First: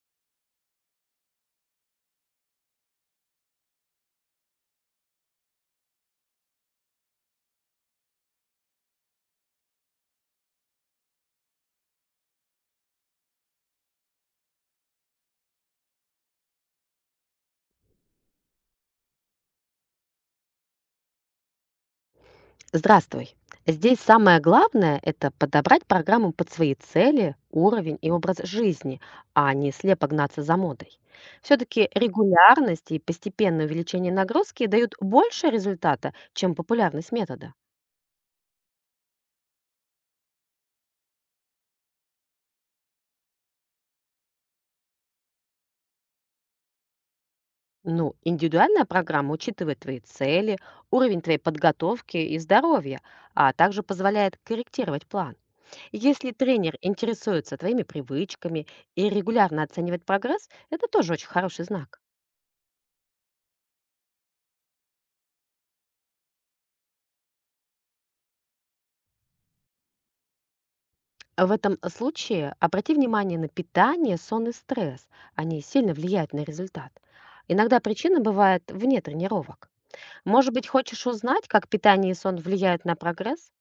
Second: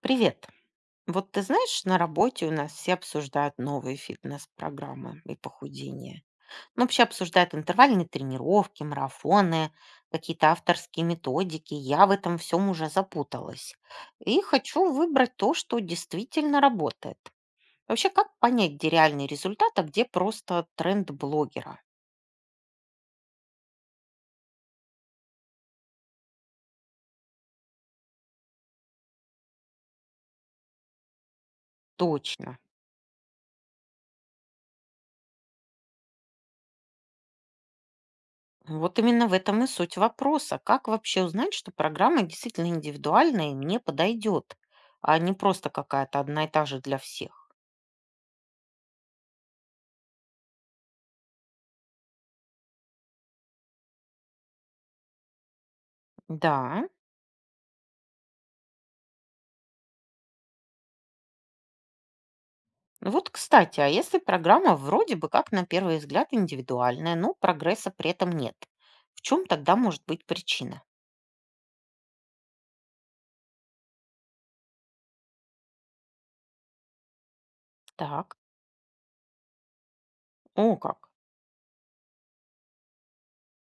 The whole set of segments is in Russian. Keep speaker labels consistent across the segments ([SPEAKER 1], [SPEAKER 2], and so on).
[SPEAKER 1] Привет. Вот ты знаешь, на работе у нас все обсуждают новые фитнес-программы и похудение. Ну, вообще обсуждают интервальные тренировки, марафоны, какие-то авторские методики. Я в этом всем уже запуталась. И хочу выбрать то, что действительно работает. Вообще, как понять, где реальный результат, а где просто тренд блогера?
[SPEAKER 2] Здравствуй. Здесь самое главное — это подобрать программу под свои цели, уровень и образ жизни, а не слепо гнаться за модой. Все-таки
[SPEAKER 1] Точно.
[SPEAKER 2] регулярность и постепенное увеличение нагрузки дают больше результата, чем популярность метода.
[SPEAKER 1] Вот именно в этом и суть вопроса. Как вообще узнать, что программа действительно индивидуальная и мне подойдет, а не просто какая-то одна и та же для всех?
[SPEAKER 2] Ну, индивидуальная программа учитывает твои цели, уровень твоей подготовки и здоровья, а также позволяет корректировать план. Если тренер
[SPEAKER 1] Да.
[SPEAKER 2] интересуется твоими привычками и регулярно оценивает прогресс, это тоже очень хороший знак.
[SPEAKER 1] Вот, кстати, а если программа вроде бы как на первый взгляд индивидуальная, но прогресса при этом нет, в чем тогда может быть причина?
[SPEAKER 2] А в этом случае обрати внимание на питание, сон и стресс. Они сильно влияют на результат. Иногда причина
[SPEAKER 1] Так.
[SPEAKER 2] бывает вне тренировок. Может быть,
[SPEAKER 1] О,
[SPEAKER 2] хочешь
[SPEAKER 1] как.
[SPEAKER 2] узнать, как питание и сон влияют на прогресс?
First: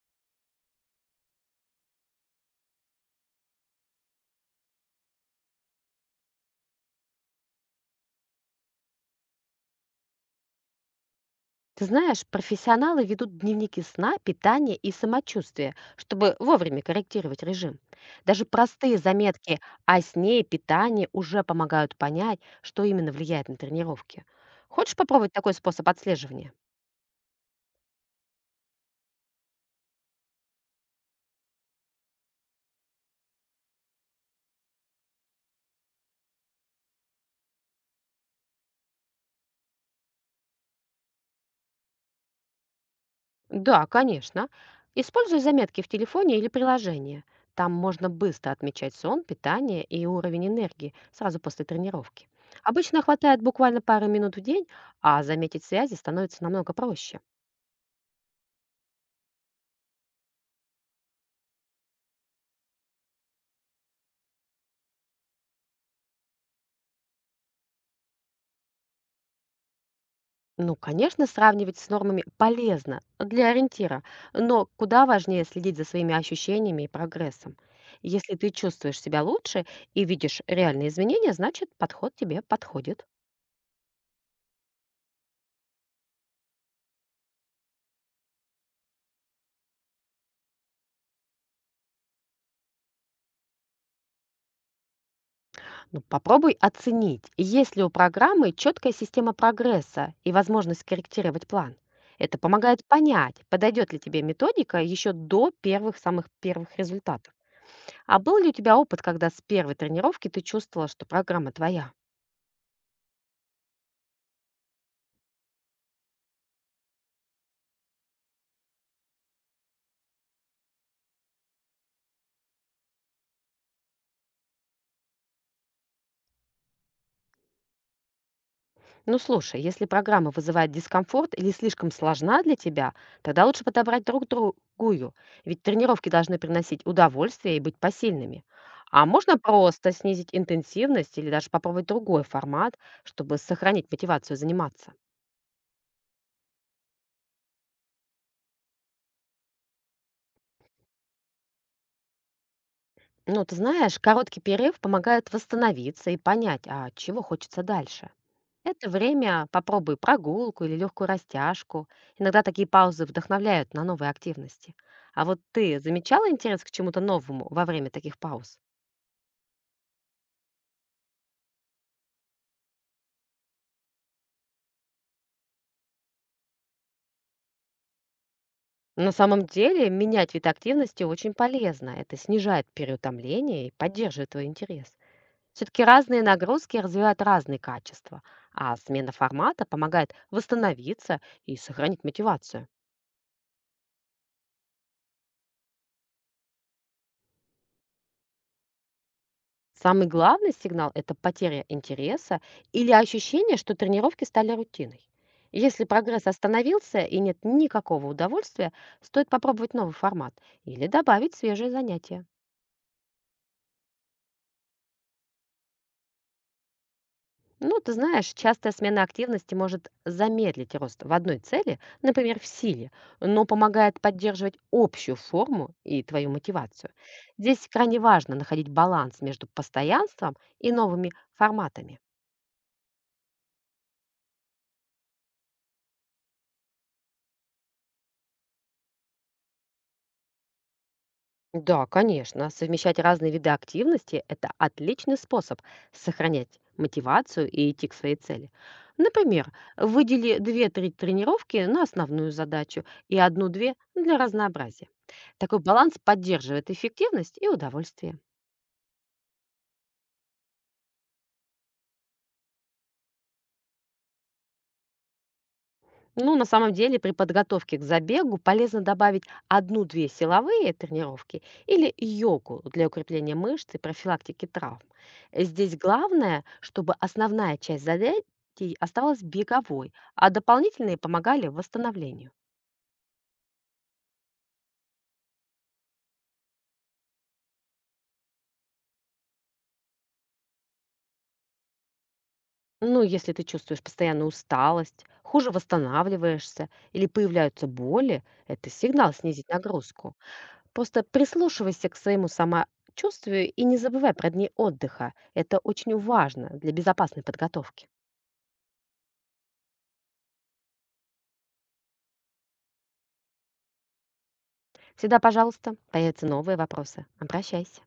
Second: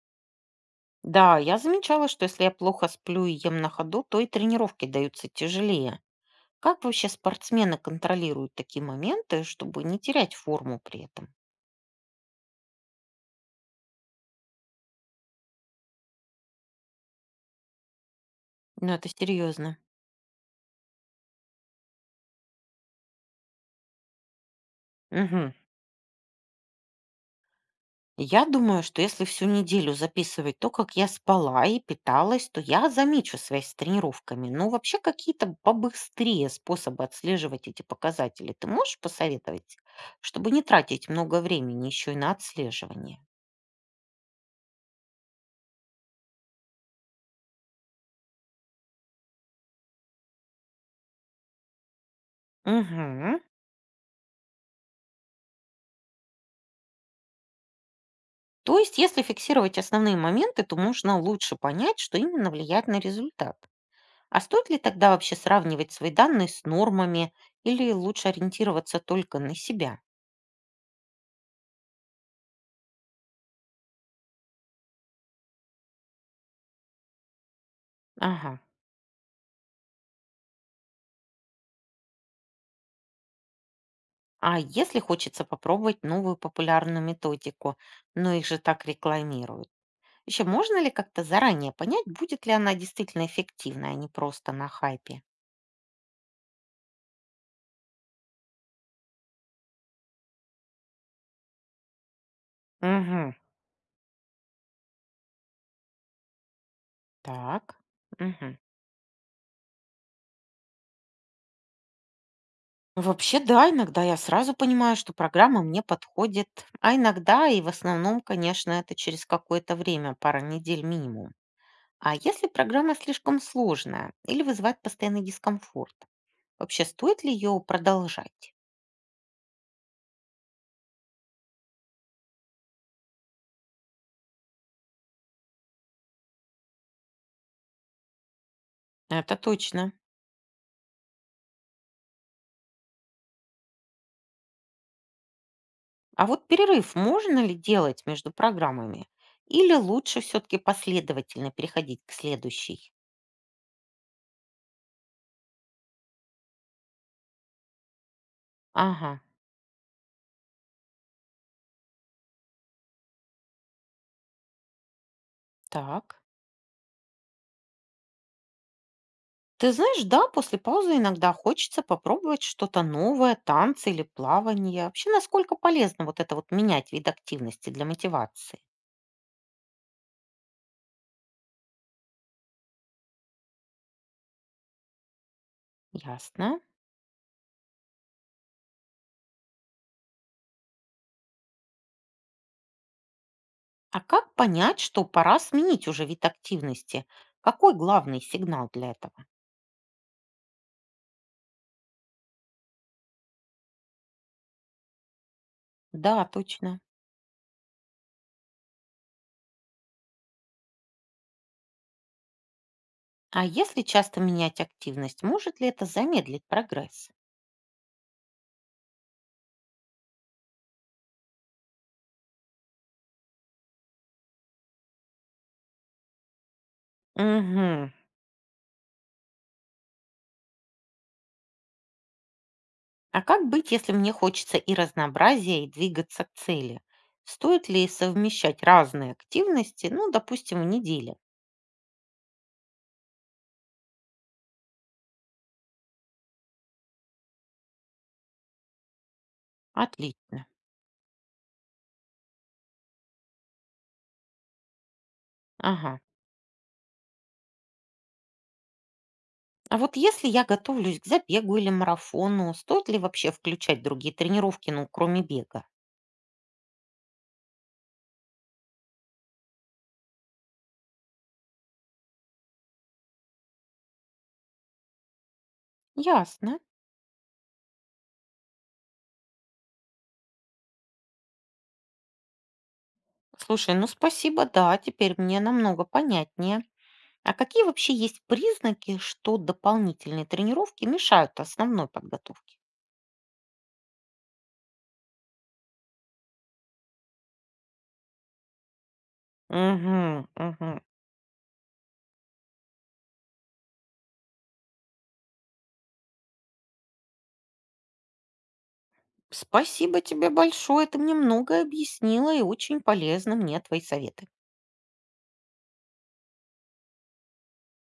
[SPEAKER 1] Да, я замечала, что если я плохо сплю и ем на ходу, то и тренировки даются тяжелее. Как вообще спортсмены контролируют такие моменты, чтобы не терять форму при этом?
[SPEAKER 2] Ты знаешь, профессионалы ведут дневники сна, питания и самочувствия, чтобы вовремя корректировать режим. Даже
[SPEAKER 1] Ну,
[SPEAKER 2] простые
[SPEAKER 1] это
[SPEAKER 2] заметки
[SPEAKER 1] серьезно.
[SPEAKER 2] о сне и питании уже помогают понять, что именно влияет на тренировки. Хочешь попробовать
[SPEAKER 1] Мгм.
[SPEAKER 2] такой способ отслеживания?
[SPEAKER 1] Я думаю, что если всю неделю записывать то, как я спала и питалась, то я замечу связь с тренировками. Ну, вообще какие-то побыстрее способы отслеживать эти показатели. Ты можешь посоветовать, чтобы не тратить много времени еще и на отслеживание?
[SPEAKER 2] Да, конечно. Используй заметки в телефоне или приложении. Там можно быстро отмечать сон, питание и уровень энергии сразу после тренировки. Обычно
[SPEAKER 1] Мгм.
[SPEAKER 2] хватает буквально пары минут в день, а заметить связи становится намного проще.
[SPEAKER 1] То есть, если фиксировать основные моменты, то можно лучше понять, что именно влияет на результат. А стоит ли тогда вообще сравнивать свои данные с нормами или лучше ориентироваться только на себя?
[SPEAKER 2] Ну, конечно, сравнивать с нормами полезно для ориентира, но куда важнее следить за своими ощущениями и прогрессом. Если ты
[SPEAKER 1] Ага.
[SPEAKER 2] чувствуешь себя лучше и видишь реальные изменения, значит, подход тебе подходит.
[SPEAKER 1] А если хочется попробовать новую популярную методику, но их же так рекламируют. Еще можно ли как-то заранее понять, будет ли она действительно эффективной, а не просто на хайпе?
[SPEAKER 2] Ну, попробуй оценить, есть ли у программы четкая система прогресса и возможность корректировать план. Это помогает
[SPEAKER 1] Угу.
[SPEAKER 2] понять, подойдет ли тебе методика еще до первых самых первых результатов.
[SPEAKER 1] Так.
[SPEAKER 2] А был ли у
[SPEAKER 1] Мгм.
[SPEAKER 2] тебя опыт, когда с первой тренировки ты чувствовала, что программа твоя?
[SPEAKER 1] Ну, вообще, да, иногда я сразу понимаю, что программа мне подходит, а иногда и в основном, конечно, это через какое-то время, пара недель минимум. А если программа слишком сложная или вызывает постоянный дискомфорт, вообще стоит ли ее продолжать?
[SPEAKER 2] Ну слушай, если программа вызывает дискомфорт или слишком сложна для тебя, тогда лучше подобрать другую, ведь тренировки должны приносить удовольствие и быть посильными. А
[SPEAKER 1] Это
[SPEAKER 2] можно просто
[SPEAKER 1] точно.
[SPEAKER 2] снизить интенсивность или даже попробовать другой формат, чтобы сохранить мотивацию заниматься.
[SPEAKER 1] А вот перерыв можно ли делать между программами? Или лучше все-таки последовательно переходить к следующей?
[SPEAKER 2] Ну, ты знаешь, короткий перерыв помогает восстановиться и понять, а чего хочется дальше. Это
[SPEAKER 1] Ага,
[SPEAKER 2] время попробуй прогулку или легкую растяжку. Иногда такие паузы вдохновляют на новые активности. А вот ты
[SPEAKER 1] так.
[SPEAKER 2] замечала интерес к чему-то новому во время таких пауз?
[SPEAKER 1] Ты знаешь, да, после паузы иногда хочется попробовать что-то новое, танцы или плавание. Вообще, насколько полезно вот это менять вид активности для мотивации?
[SPEAKER 2] На самом деле, менять вид активности очень полезно. Это снижает переутомление и поддерживает твой интерес. Все-таки разные
[SPEAKER 1] Ясно.
[SPEAKER 2] нагрузки развивают разные качества, а смена формата помогает восстановиться и сохранить мотивацию.
[SPEAKER 1] А как понять, что пора сменить уже вид активности? Какой главный сигнал для этого?
[SPEAKER 2] Самый главный сигнал — это потеря интереса или ощущение, что тренировки стали рутиной. Если
[SPEAKER 1] Да,
[SPEAKER 2] прогресс
[SPEAKER 1] точно.
[SPEAKER 2] остановился и нет никакого удовольствия, стоит попробовать новый формат или добавить свежие занятия.
[SPEAKER 1] А если часто менять активность, может ли это замедлить прогресс?
[SPEAKER 2] Ну, ты знаешь, частая смена активности может замедлить рост в одной цели, например, в силе, но помогает поддерживать общую форму и твою мотивацию. Здесь
[SPEAKER 1] Мгм.
[SPEAKER 2] крайне важно находить баланс между постоянством и новыми форматами.
[SPEAKER 1] А как быть, если мне хочется и разнообразия, и двигаться к цели? Стоит ли совмещать разные активности, ну, допустим, в неделе?
[SPEAKER 2] Да, конечно, совмещать разные виды активности — это отличный способ сохранять мотивацию и идти к своей цели. Например, выдели
[SPEAKER 1] Отлично.
[SPEAKER 2] две-три тренировки на основную задачу и одну-две для разнообразия. Такой баланс
[SPEAKER 1] Ага.
[SPEAKER 2] поддерживает эффективность и удовольствие.
[SPEAKER 1] А вот если я готовлюсь к забегу или марафону, стоит ли вообще включать другие тренировки, ну, кроме бега?
[SPEAKER 2] Ну, на самом деле, при подготовке к забегу полезно добавить одну-две силовые тренировки или йогу для укрепления мышц и профилактики травм. Здесь главное,
[SPEAKER 1] Ясно.
[SPEAKER 2] чтобы основная часть занятий осталась беговой, а дополнительные помогали восстановлению.
[SPEAKER 1] Слушай, ну спасибо, да, теперь мне намного понятнее. А какие вообще есть признаки, что дополнительные тренировки мешают основной подготовке?
[SPEAKER 2] Ну, если ты чувствуешь постоянную усталость, хуже восстанавливаешься или появляются боли, это сигнал снизить нагрузку.
[SPEAKER 1] Угу, угу.
[SPEAKER 2] Просто прислушивайся к своему самочувствию и не забывай про дни отдыха. Это очень важно для безопасной подготовки.
[SPEAKER 1] Спасибо тебе большое, ты мне многое объяснила и очень полезны мне твои советы.
[SPEAKER 2] Всегда, пожалуйста, появятся новые вопросы. Обращайся.